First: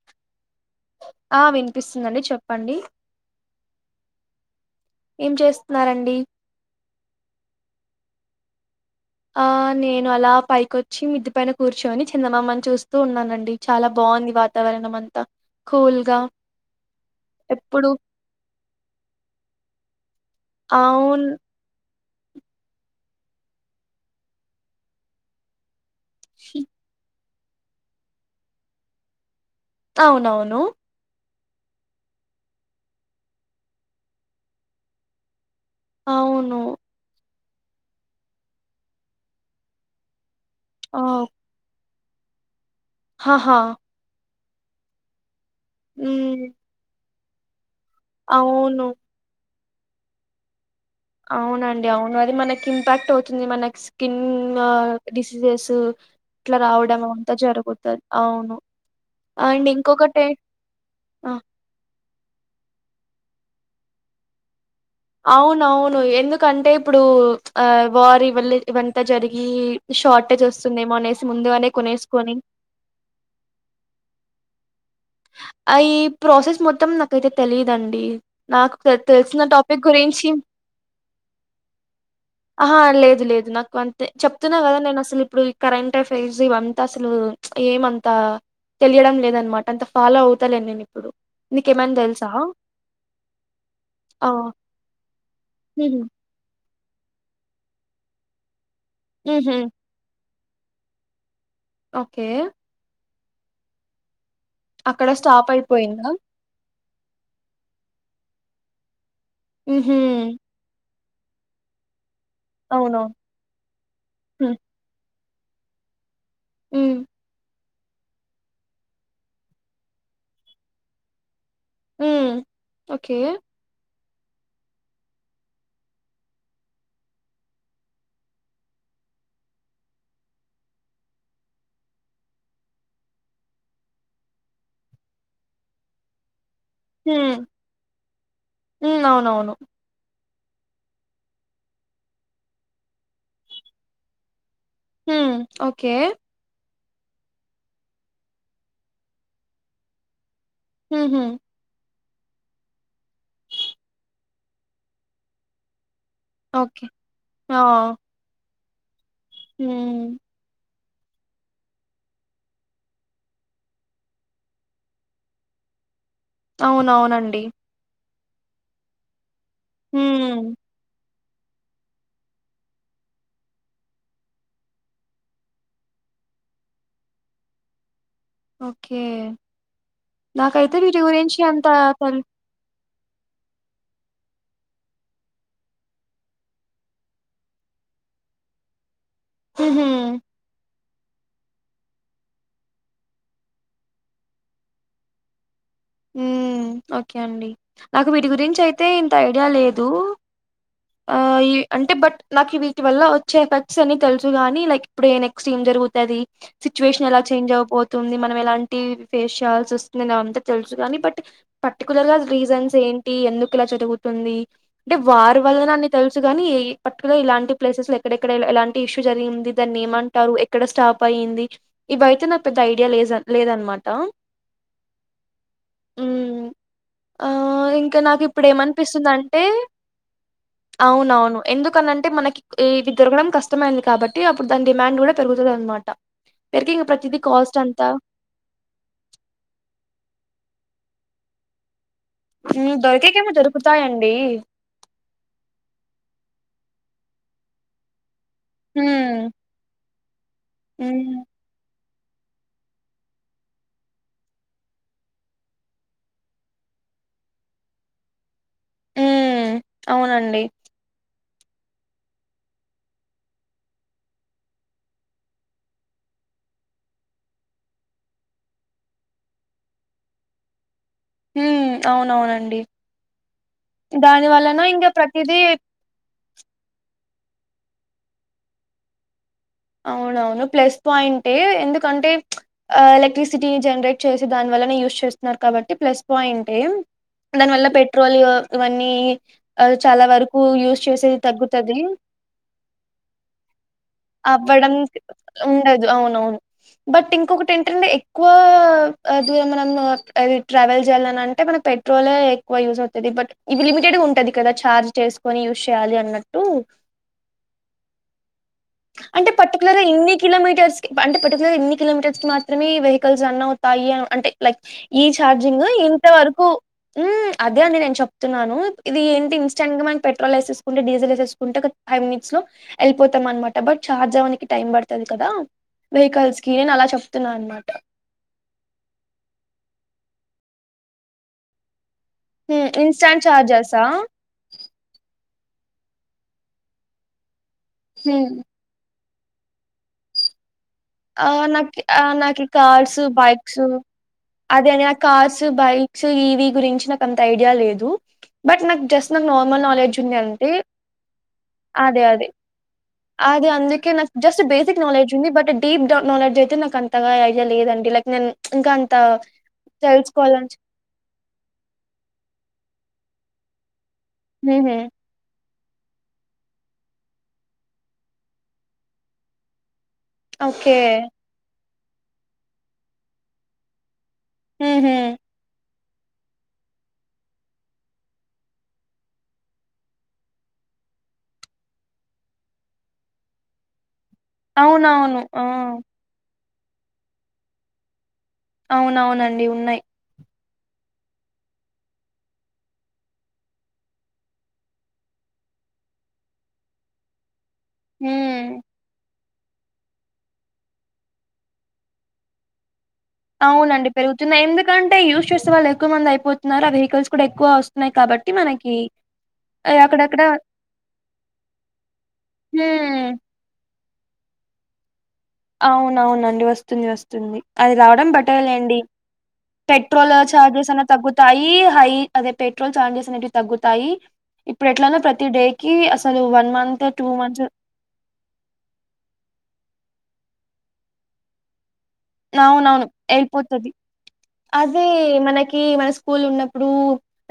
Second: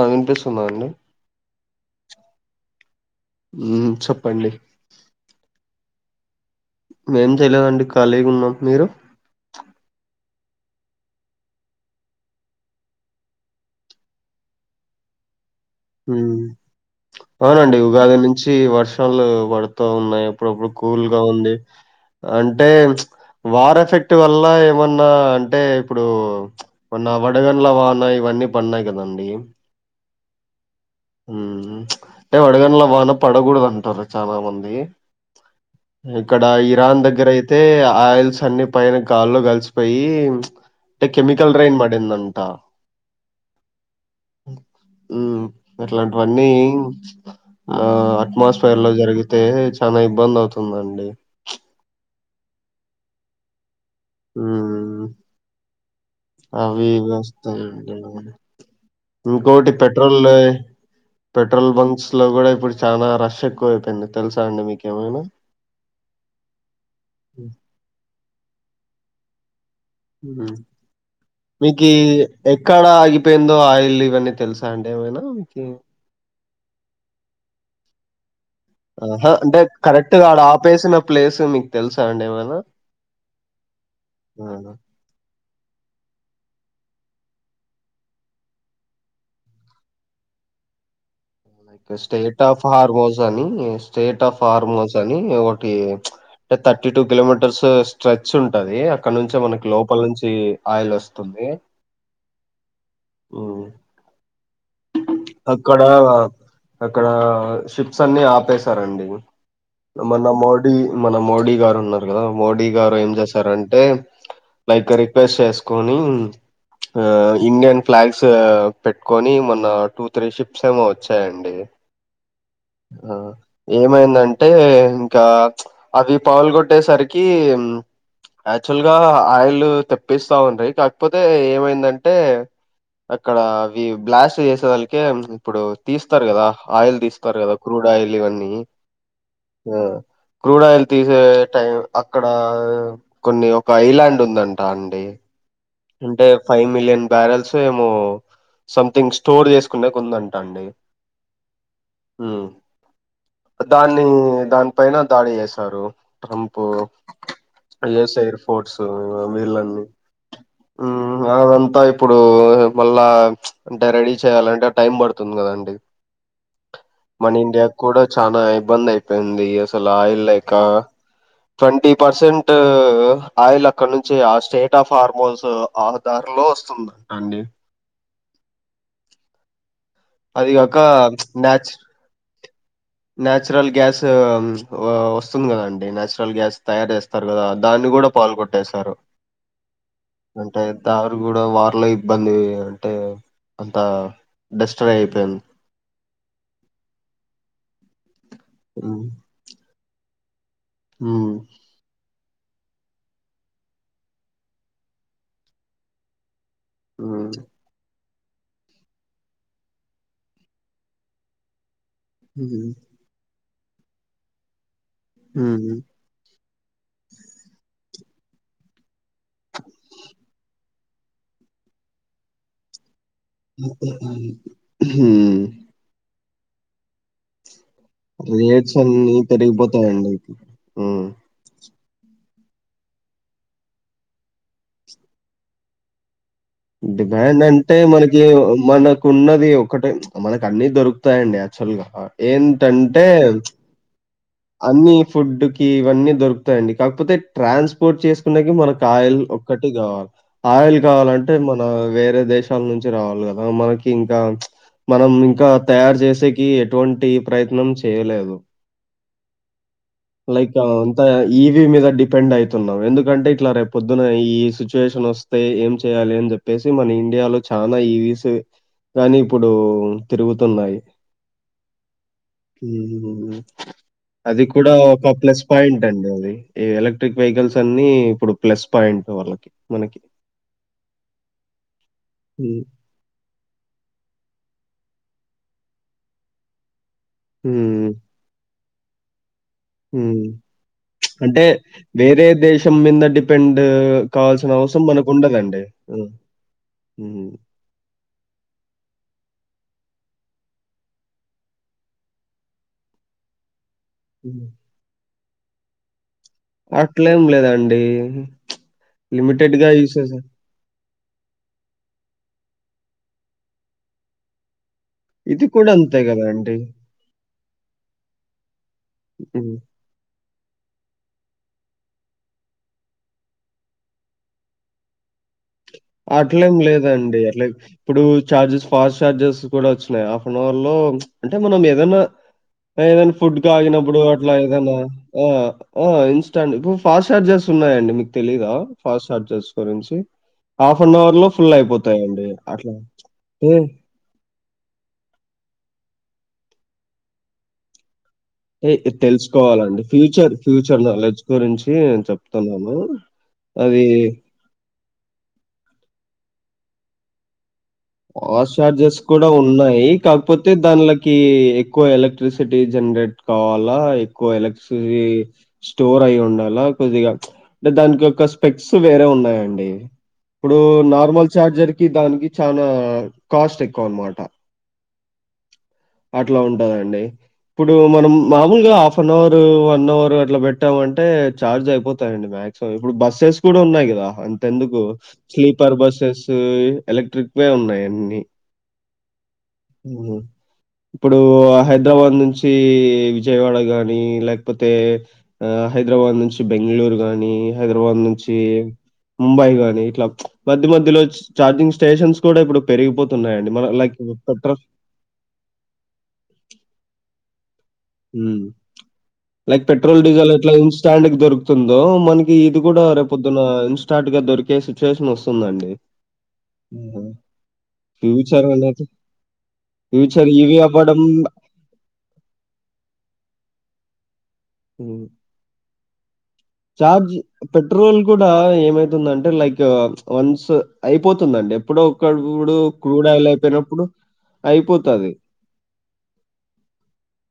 ఆ వినిపిస్తుందా అండి ఆ వినిపిస్తుందండి చెప్పండి మ్మ్ చెప్పండి ఏం చేస్త [inaudible] ఉన్నారండి ఏం చెయలేదండి ఖాళీగా ఉన్నాం మీరు ఆ నేను అలా పైకొచ్చి మిద్ది పైన కూర్చొని చందమామని చూస్తూ ఉన్నానండి చాలా బాగుంది వాతావరణం అంతా కూల్గా హ్మ్ అవునండి ఎప్పుడు ఉగాది నుంచి వర్షాలు పడు తూ ఉన్నాయి. అప్పుడప్పుడు కూల్ గా అవును ఉంది. అంటే ప్చ్ వార్ ఎఫెక్ట్ వల్ల ఏమన్నా అంటే ఇప్పుడు కొన్న [inaudible] వడగళ్ల వానా ఇవన్నీ పడినాయి కదండి. అవునవును హ్మ్ అంటే వడగండ్ల వాన పడకూడదు అంటారు చాలా మంది ఇక్కడ అవును ఇరాన్ దగ్గర అయి అతే ఆయిల్స్ అన్ని పైన గాల్లో కలిసిపోయి. ఎకిమికెల్ రెన్ మాట్. ఎందంట. హాహా. ఉమ్. మ్మ్ అట్లాంటివన్నీ. ఆ అట్మాస్ఫియర్ అవును లో జరిగితే. చానా ఇబందవుతు. అవునండి అవును త్. మనకి ఇంపార్ట్ అవుతుంది మనక్స్. కిన్ మా హ్మ్. ట్. డీస్ లేసు. అవి ఇవి వొస్తాయి, అవును అండ్ ఇంకోకటి ఇంకొకటి పెట్రోల్లే ఆ పెట్రోల్ బంక్స్ లో కూడా, ఇప్పుడు చనా. రష్ ఎక్కువ అయిపోయింది తెలుసా అండి మీకి. అవునవును ఎందుకంటే, ఇప్పుడు ఆ వారీ వల్లె, ఇవంతా జరిగి. ఈ. మీకు కొనేసుకొని ఎక్కడా ఆగిపోయిందో ఆయిల్ ఇవన్నీ తెలుస. ఐ ఈ ప్రాసెస్ మొత్తం నాకైతే తెలియదండి. నాకు ఆహా! తెలిసిన అంటే టాపిక్ కరెక్ట్‌గా గురించి, ఆడ ఆపేసిన ప్లేస్ మీకు తెలుసా అండి ఏమైనా? ఆహ లేదు లేదు నాకు అంతే చెప్తున్నా ఆ! కదా నేను అసలు ఇప్పుడు, ఈ కరెంట్ ఫెజివ్ ఇవ. అసలు ఏమంతా తెలియడం లేదన్నమాట అంత. ఫాలో అవుతాలేన్ నేను ఇప్పుడు. స్టేట్ ఆఫ్ హార్మోస్ అని స్టేట్ ఆ! ఆఫ్ హార్మోస్ అని ఒకటి హుహు. అంటే. థట్టి టూ కిలోమీటర్స్ స్ట్రెచ్ ఉ. ఉంటది అక్కడ నుంచే హుహు. మనకి లోపల నుంచి. ఆయిల్ వొస్తుంది. ఓకే. ఉమ్. అక్కడ స్టాప్ అయిపోయిందా. అక్కడ షిప్స్ అన్ని ఆపేశారండి. హుహు. మన మోడి. మన మోడీ గారు ఉన్న. కదా మోడీ గారు ఏం అవునవును. చేశారంటే, హ్మ్. లైక్ర అది. పేస్ చేసుకొని. హ్మ్. ఆ ఇండియన్. ఫ్లాగ్స్ పెట్టుకొని మన టూ త్రీ షిప్స్ ఏమో వచ్చాయండి హ్మ్ ఆ ఓకే. ఏమైందండి అంటే ఇంకా అవి పాగల కొట్టేసరికి యాక్చువల్ గా ఆయిల్ తెప్పిస్తా ఉండ కాకపోతే ఏమైందంటే అక్కడ అవి బ్లాస్ట్ చేసేదళికే ఇప్పుడు తీస్తారు కదా ఆయిల్ హ్మ్. తీస్తారు కదా క్రూడ్ ఆయిల్ ఇవన్నీ హ్మ్. అవునవును. ఆ క్రూడ్ ఆయిల్ తీసే టైం అక్కడ కొన్ని ఒక ఐలాండ్ ఉందంట అండి హమ్ అంటే ఫైవ్ మిలియన్ బ్యారెల్స్ ఏమో సంథింగ్ స్టోర్ చేసుకునేకు ఉంద ఉహుమ్ ఉమ్ దాని దాని పైన దాడి చేస్తారు. Trump okay. ట్రై చేస్తా స్పోర్ట్స్ హమ్ అదంతా ఇప్పుడు మళ్ళా అంటే రెడీ చేయాలంటే టైం పడుతుంది కదాండి అవునవునండి చాలా ఇబ్బంది అయిపోయింది ఇగ అసలు ఆయిల్ లేక హ్మ్. ట్వంటీ పర్సెంట్ ఆయిల్ అక్కడ నుంచి ఆ స్టేట్ ఆఫ్ ఫార్మోస్ ఆధార లో వస్తుందంట అండి ఓకే నాకైతే అదిగాక వీటి గురించి ఎంత నాచ్ తేల్ నాచురల్ గ్యాస్ వస్తుంది కదండి నాచురల్ గ్యాస్ తయారు చేస్తారు కదా దాన్ని కూడా పాల్గోట్టేేశారు ఉహుమ్ కారు కూడా వార్ లో ఇబ్బంది అంటే అంత డిస్ట్రియ్ అయిపోయింది ఉమ్ ఓకే అండి నాకు వీటి గురించి అయితే హ్మ్ ఇంత ఐడియా లేదు తూ ఆ హ్మ్ ఈ అంటే బట్ నాకు వీటి వల్ల వచ్చే ఎఫెక్ట్స్ అని తెలుసుగాని లైక్ ఇప్పుడే నెక్స్ట్ ఏం జరుగుతది సిచువేషన్ ఎలా చేంజ్ హ్మ్ అవ్వబతో తుంది మనం ఎలాంటి ఫేస్ చేయాల్సి వస్తుంది అంత తెలుసు కానీ బట్ పట్ టెక్నాలజికా రిజన్స్ ఏంటి ఎందుకు [inaudible] చదువుతుంది. అంటే వారి వల్లన అని తెలుసు గని ఏ పర్టికులర్ ఇలాంటి ప్లేసెస్ ఇక్కడెక్కడ ఎలాంటి ఇష్యూ జరిగి ఉంది దాన్ని ఏమంటారు ఎక్కడ స్టాప్ అయ్యింది ఇవి అయితే నాక్ పెద్ద ఐడియా లేదం మ్ ఆ ఇం రేట్స్ అన్ని పెరిగిపోతాన్నయండి మ్ కనంటే మనకి ఇవి దొరకడం కష్టమైంది కాబట్టి అప్పుడు దాని డిమాండ్ కూడా పెరుగుతదన్నమాట డిమాండ్ అంటే మనకి మనకున్నది ఒకటే మనకు అన్నీ దొరుకుతాయండి యాక్చువల్గా దొరికేకేమో దొరుకుతాయండి. అన్ని ఫుడ్ కి ఇవన్నీ దొరుకుతాయండి కాకపోతే ట్రాన్స్పోర్ట్ చేస్ కునేకి మనకి ఆయిల్ హ్మ్. ఒక్కటి కావాలి ఆయిల్ హ్మ్. కావాలంటే మనా వేరే దేశాల నుంచి రావాలి కదా మనకి ఇంకా మనం ఇంకా తయారు చేసేకి ఎటువంటి ప్రయత్నం చేయలేదు. హ్మ్. అవునండి. లైక్ ఆ అంతా ఈవీ మీద డిపెండ్ అవుతున్నాం ఎందుకంటే ఇట్లా రేప్ పొద్దున ఈ సిచ్యువేషన్ వస్తే ఏం చెయాలి అని చెప్పేసి మన ఇండియాలో చాలా ఈవిస్ గాని ఇప్పుడు తిరుగుతున్నాయి. హ్మ్ అవునవునండి హ్మ్. దాని అది వలన కూడా ఇంగ ఒక ప్రతిదీ ప్లస్ పాయింట్ అండి ఈ ఎలక్ట్రిక్ వెహికల్స్ అన్ని ఇప్పుడు ప్లస్ పాయింట్ వాళ్ళకి మనకి. అవునవును ప్లస్ పాయింటే ఎందుకంటే హ్మ్. ఎలక్ట్రిసిటీ జనరేట్ చేసి దాని వల్లనే యూస్ చేస్తున్నారు కాబట్టి ప్లస్ పాయింటే దాని వల్ల హ్మ్. పెట్రోల్ ఇవన్నీ ఆహ్, చాలా వరకు యూజ్ చేసేది అంటే తగ్గుతది. వేరే దేశం మీద డిపెండ్ కావాల్ అవ్వడం ఉండ అవునవును బట్ హ్మ్. ఇంకొకటి ఏంటంటే ఎక్కువా మనం ట్రావెల్ చేయాలనంటే మనక్ పెట్రోలే ఎక్కువ యూజ్ అవుతది బట్ ఏది లిమిటెడ్ ఉంటది హ్మ్. కదా చార్జ్ చేస్ కొని యూజ్ చేయాలి అన్నట్ అట్లేం లేదండి. అంటే లిమిటెడ్‌గా పర్టికులర్గా ఇన్ని యూసేజ్ కిలోమీటర్ అంటే పర్టికులర్ ఇన్ని కిలోమీటర్స్కి మాత్రమే ఈ వెహికల్స్ రన్ అవుతాయి అని అంటే లైక్ ఈ ఇది ఛార్జింగ్ కూడా అంతే ఇంత వరకూ గదండీ! అదే అని నేను చెప్తున్నాను ఇది ఏంటి హ్మ్. ఇన్స్టంట్గా మన పెట్ట పెట్రోల్ యేసుకుంటే డీజల్ వేకుంటే ఒక ఫైమినిట్సలో వెళ్ళపో అనమాట బట్ ఛార్జ్ అవ్వడానికి టైమ్ పడుతది కదా వెహికల్స్‌కి అట్లేం నేను అలా లేదండి చెప్తున్నా ఇట్ల అనమాట. ఇప్పుడు చార్జెస్ ఫాస్ట్ చార్జెస్ కూడా వచ్చా నాయ్ హాఫ్ అన్ అవర్లో అంటే మనం ఏదైనా హ్మ్. ఏదైనా ఇన్‌స్టాంట్ ఫుడ్ ఛార్జర్సా? కాగినప్పుడు అట్ల ఏదైనా ఆ ఇన్స్టాంట్ ఇ ఫాస్ట్ చార్జెస్ ఉన్నాయియండి మీకు హ్మ్. తెలీదా ఫాస్ట్ సడ్జస్ంచి హాఫ్ అన్ అవర్ లో ఆహ్, ఫుల్ నాకి ఆహ్, అయిపోతాయండి నాకి అట్లా కార్స్, బైక్స్ అదే అనే ఆ కార్స్ బైక్స్ ఇవి గురించి నాకు అంత ఐడియా లేదు బట్ హే నాకు ఇద్ జస్ట్ నాకు నార్మల్ తెలుసుకోవాలండి నాలెడ్జ్ ఉంది ఫ్యూచర్ అంటే ఫ్యూచర్ నాలెడ్జ్ గురించి నేన్ అదే అదే చెప్తానాన్ను అదే అది అందుకే ట నాలెడ్జ్ అయితే నాక్ అంతగా ఐడియా లేదండ్ పాస్ చార్జెస్ కుడా ఉన్నాయి కాక్పోతే తెలుసుకోవాలని దాన్డ్కీ ఎక్కువ ఎలక్ట్రిసిటీ జన్రేట్ కావాల్లా అయి కో హుహు. ఎలక్ట్రిసిటీ స్టోర్ అయి ఉండల కొద్దిగ అంటే దాన్కి ఒక స్పెట్స్ వేరే ఉన్నాయండి. ఇప్పుడు ఓకే. నార్మల్ చార్జర్ కి దానికి చానా ఆ కాస్ట్ ఎక్కువ అన్మాట హమ్మ్ అట్ల ఉంటదండి ఇప్పుడు మనం మామూల్గా half an hour one hour అట్ల పెట్టామంటే ఛార్జ్ అయిపోతయండి మ్యాక్సిమం ఇప్పుడు బస్సెస్ కుడా ఉన్నాయి గదా అంతెందుకు అవునవును. ఆ! స్లీపర్ బస్సెస్ వే ఎలక్ట్రిక్ వే ఉన్నయి అన్నీ అవునవునండి ఉన్నయి హ్మ్. ఇప్పుడు హైద్రాబాద్ నుంచీ విజయవాడ గాని ల్యాక్పోతే ఆ హైద్రాబాద్ నుంచి బెంగ్ళూరు గాని హైదరబాద్ నుంచి హ్మ్. ముంబై గాని ఇట్ల మధ్య మధ్యలో చార్జింగ్ స్టేషన్స్ కుడ ఇప్పుడు పెరిగిపోతున్నాయండి మన అవునండి లైక్ పెరుగుతున్నాయి పెట్రోల్ ఎందుకంటే యూజ్ చేసే వాళ్ లే ఎక్కువ మంది అయిపోతున్నారు ఆ వెహికల్ కుడా ఎక్కువ స్ ఉమ్ లైక్ పెట్రోల్ అక్కడక్కడ డీజల్ ఎట్లా ఇన్స్టాండ్గ దొరుకుతుందో మనకి ఇది గుడా హ్మ్. రేపొద్దున ఇన్ష్ చాటుగా దొరికే సిచువేషన్ ఒస్ అవునవునండి వస్తుంది వస్తుంది అది రావడం ఫ్యూచర్ బెటరేలేండి, అనేది పెట్రోల్ ఫ్యూచర్ ఇవి చార్జెస్ అన్నా అవ్వడం తగ్గుతాయి హై అదే పెట్రోల్ చార్జెస్ అనేటివి తగ్గుతాయి ఇప్పుడు ఎట్లన్నా హ్మ్. ప్రతి డే కీ అస్ చార్జ్ పెట్రోల్ కుడా ఏమైతుందంటే లైక్ వన్స్ అయిపోతుందండి ఎప్పుడో ఒకప్పుడు అవునవును క్రూడ్ ఆయిల్ ఎయిపోతది, అయిపోయినప్పుడు అదే అయిపోతది. మనకి మన స్కూల్ ఉన్నప్పుడు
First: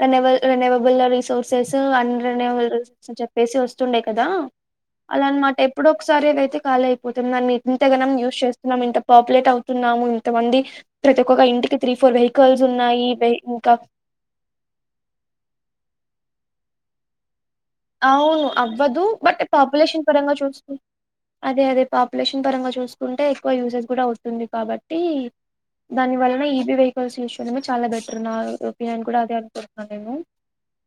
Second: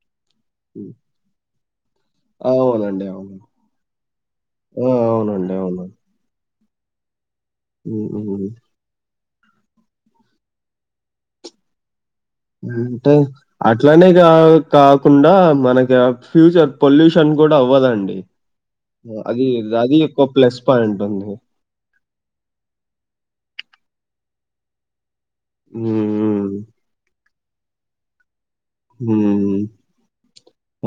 రనవల్ హ్మ్. రనవబుల్ రీసోర్ సు అన్ రెనెవల్ అవునండి. రీసోర్స్ అని అవును. చెప్పేసీ వస్తుండే కదా ఆ! అలా అవునండి. అన్మాట అవును. ఎప్పుడో ఒకసారి అదైతే ఖాళీ అయిపోత్ తున్నన్ మీ హ్మ్. ఇంతేగనం యూజ్ హ్మ్. చేస్తున్నాం ఇంట పోపు లెట్ అవ్ తున్నాము ఇంతమంది ప్రతి ఒకొక్క ఇంటికి త్రీ ఫోర్ వెహిక్ అంటే అట్లానే కా కాకుండా మనకి ఫ్యూచర్ పొల్యూషన్ కూడా అవ్వదండి. అవును అవ్వదు బట్ అది అది పాపులేషన్ ఒక పరంగా చూ ప్లస్ పాయింట్ ఉంది. అదే అదే పాపులేషన్ పరంగా చూసుకుంటే ఎక్కువ యూసెస్్ కూడా వస్తుంది కాబట్టి దాని వలన హ్మ్. ఈవి వెహికల్స్ ఇ చాలా బెటర్ నా ఒపీనియన్ కూడా అదే అనుకుంటున్నాను నేను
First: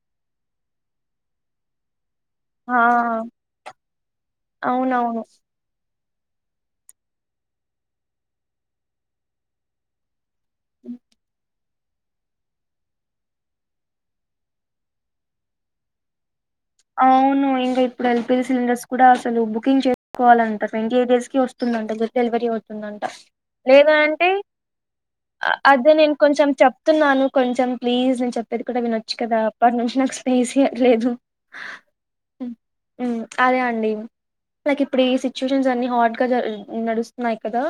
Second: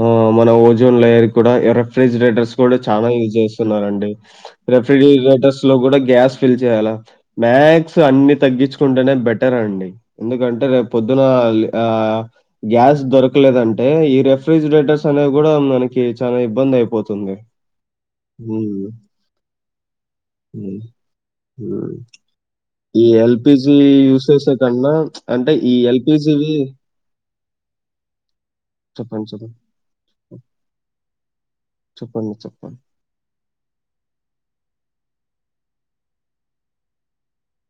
ఆ మన ఓజోన్ లేయర్ కూడా ఎర రిఫ్రిజిరేటర్స్ కూడా ఆ చాలా యూజ్ చేస్తున్నారుారండి అవునవును రిఫ్రిజిరేటర్స్ లో కూడా గ్యాస్ ఫిల్ చేయాలా మ్యాక్్స్ అన్ని తగ్గించుకుంటేనే బెటర్ అండి ఎందుకంటే రేపు పొద్దున ఆహ్ హా గ్యాస్ దొరకలేదంటే ఈ రెఫ్రిజిరేటర్స్ అనేవి కూడా మనకి చాలా ఇబ్బందయిపోతుంది. అవును ఇంకా ఇప్పుడు ఎల్పిజి సిలిండర్స్ హ్మ్. కూడా అసలు బుకింగ్ చేసుకోవాలంట హ్మ్. ట్వంటీ ఎయిట్ డేస్ కి వస్తుందంట హ్మ్. డెలివరీ అవుతుందంట ఈ ఎల్‌పీజీ లేద అంటే యూసేజ్ కన్నా అంటే ఈ అదే నేను కొంచెం ఎల్‌పీజీవి చెప్తున్నాను కొంచెం ప్లీజ్ నేను చెప్పేది కూడా విన నొచ్చు చెప్పండి. కదా చెప్పండి. అప్పటి నుంచి నాకు స్పేస్ లేదు చెప్పండి. చెప్పండి. అదే అండి నాకు ఇప్పుడు సిట్యుయేషన్ అన్ని హాట్ గా నడుస్తున్నా్ కదా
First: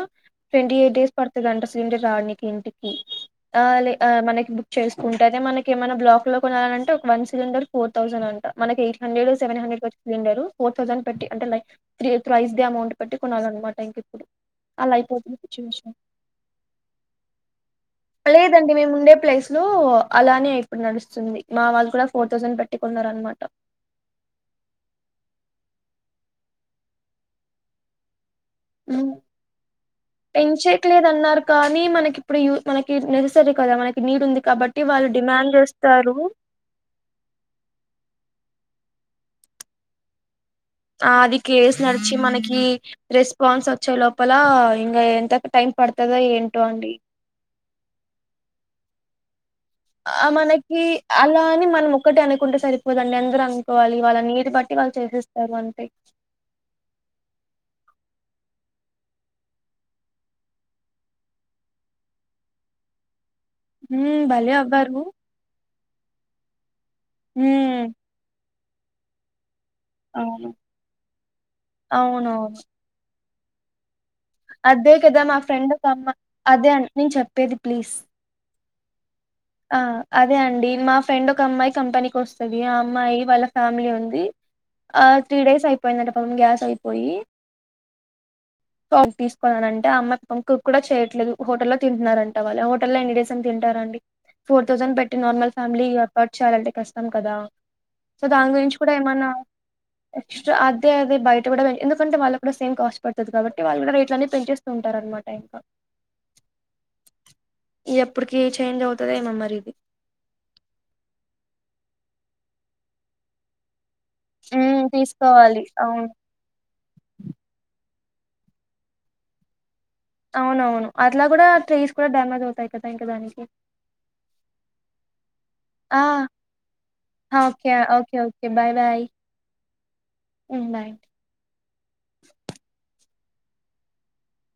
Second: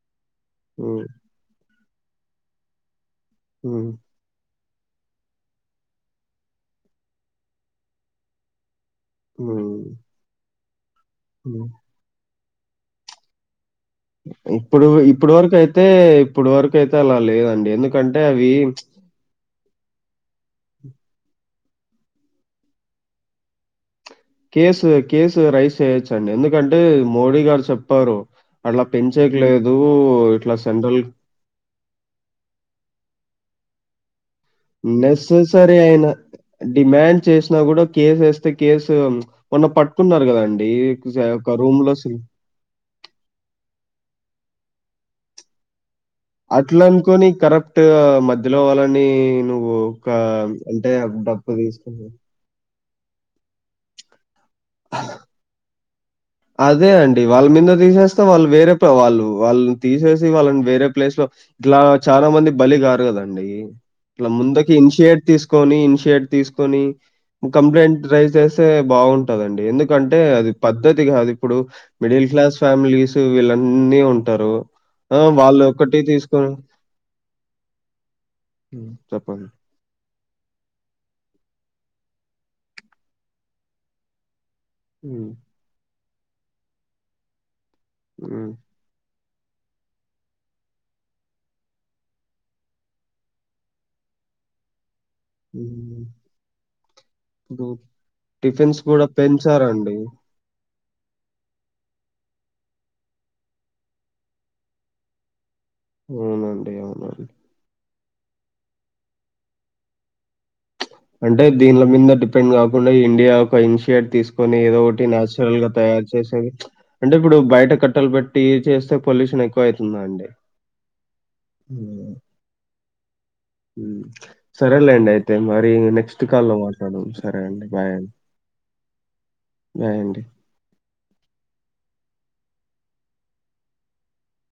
ట్వంటీ హ్మ్. ఎయిట్ ేస్డుతే అంతా స సిలిండర్ రా కంటికి ఆ హ్మ్. ఆ మనకి చేసుకుంటే అద మనక ఏమన్నా బ్లాక్ లో కొనాల అంటే ఒక వన్ సిలిండర్ ఫోర్ థౌసండ్ అంట మనకి సెవెన్ హండ్రడ్ హ్మ్. వచ్చిలిండరు వాటర్ అండ్ పెట్టి అంటే హ్మ్. లైక్ త్రీ ప్రైస్డ్ అమౌంట్ పట్టి కొనాల్ అన్నమాట ఇప్పుడు ఇప్పుడు వరకు అయితే ఇప్పుడు వరకు అయితే అలా లేదండి ఎందుకంటే అవి లేదండి మేము ఉండే ప్లేస్ లో అలానే ఇప్పుడు నడుస్తుంది మా వాళ్ళు కూడా ఫోర్ థౌసండ్ పెట్టి కోన్నార్ అనమాట కేస్ కేసు రైస్ చేయొచ్చండి ఎందుకంటే మోడీ గారు చెప్పారు అట్లా పెంచేకి హ్మ్. లేదు. ఇట్లా సెంట్రల్ పెంచయట్లేదు అన్నారు కానీ మనకి ఇప్పుడు ఉ మనకి నిర్స్ [unintelligible] కద మన నీడ్ ఉంది కాబట్టి వాళ్ళు డిమాండ్ నేస్ససర్రి అయినా చేస్తారు డిమాండ్ చేసినా కూడా కేసు ఎస్ తే కేసు మొన్న పట్టుకున్నారు కదాండ్ ఆ అది కేస్ నడిచి మనకి రెస్పాన్స్ వచ్చే లోపల ఇంగ ఎంత కి టైం పడుతదో ఏంటో అట్లా అండి అనుకోని కరప్ట్ మధ్యలో అలం నేను ఆ మనకి అలాని మనం తీసుకుని ఒక్కటె అనుకుంటే సరి పోదండి అందరూ అనూకోవాలి వల్ల నీడ్ బట్టి వాళ్ళు చేసేస్తారు అంటే అదే అండి వాళ్ళ నిన్న తీసేస్తే వాళ్ళు వేరే వాళ్ళు వాళ్ళని తీసేసి వాళ్ళని వేరే ప్లేస్ లో ఇట్లా చాలా మంది బలి గారుగద అండి హ్మ్ ఇలా భలే ముందకి అవ్వారు ఇనిషియేట్ తీసుకొని [unintelligible] తీసుకొని హ్మ్ కంప్లెంట్ రైస్ చేస్ తే బాగుంటదండి ఎందుకంటే అది అవును పద్దతి కాదు ఇప్పుడు మిడిల్ క్లాస్ అవునవును ఫ్యామిలీస్ వెళ్ళన్నీ ఉం అదే కదా మా ఫ్రెండ్ ఒక అమ్మ తీసుకొని అదే నేను చెప్పేది ప్లీజ్ మ్మ్ చెప్ ఆ అదే అండి మా ఫ్రెండ్ ఒక అమ్మాయి కంపెనీకి వస్తుంది ఆ అమ్మాయి వాళ్ళ ఫ్యామిలీ ఉంది ఆ హ్మ్. త్రీ డేస్ అయిపోయిందట అవున్ గ్యాస్ అయిపోయి మ్మ్ తీసుకు అంటే ఆ అమ్మా కు కూడా చేయట్లేదు హోటల్లో తిున్నారంట వాళ్ళు హోటల్లో ఎన్ని డేస్ ఏం తింటారండి ఫోర్ థౌసండ్ పెట్ నార్మల్ ఫ్యామిలీ హ్మ్. ఎఫ్ఫోర్డ్ చేయాలంటే కష్టం కదా ఇప్పుడు సో దాని గురించి టిఫిన్స్ కూడా గూడా ఏమన్నా పెంచారండి. ఎస్ట్రా తే అది బయట కూడా ఎందుకంటే వాళ్ళ కూడా సేమ్ కాస్ట్ పండ్ [unintelligible] వాళ్ళు కూడా రేట్లని పెంచేస్తు ఉంటారనమాట ఇంకా అవునండి అవునండి ఎప్పటికి చేంజ్ అవ్తుందో ఏమో మరి ఇది అంటే దీన్ల మీద డిపెండ్ కాకుండా ఇండియా ఒక ఇన్షియేట్ తీసుకొని ఏదో ఉమ్ ఒకటి నేచురల్ తీసుకోవాలి గా తయారు అవును చేసేది అంటే ఇప్పుడు బయట కట్కునేది బట్టలు బట్టి చేస్తే పొల్యషన్ ఎక్కువ అయింది అవున అవును అట్లా కూడా ట్రీస్ కూడా డామేజ్ అవుతాయి కదా ఇంక దానికి మ్ సరేలేండి అయితే మరి ఆ నెక్స్ట్ కాల్లో మాట్లాడము సరే ఆ! అండి ఓకే బాయ్ అండి okay okay bye bye bye అండి హ్మ్. బాయ్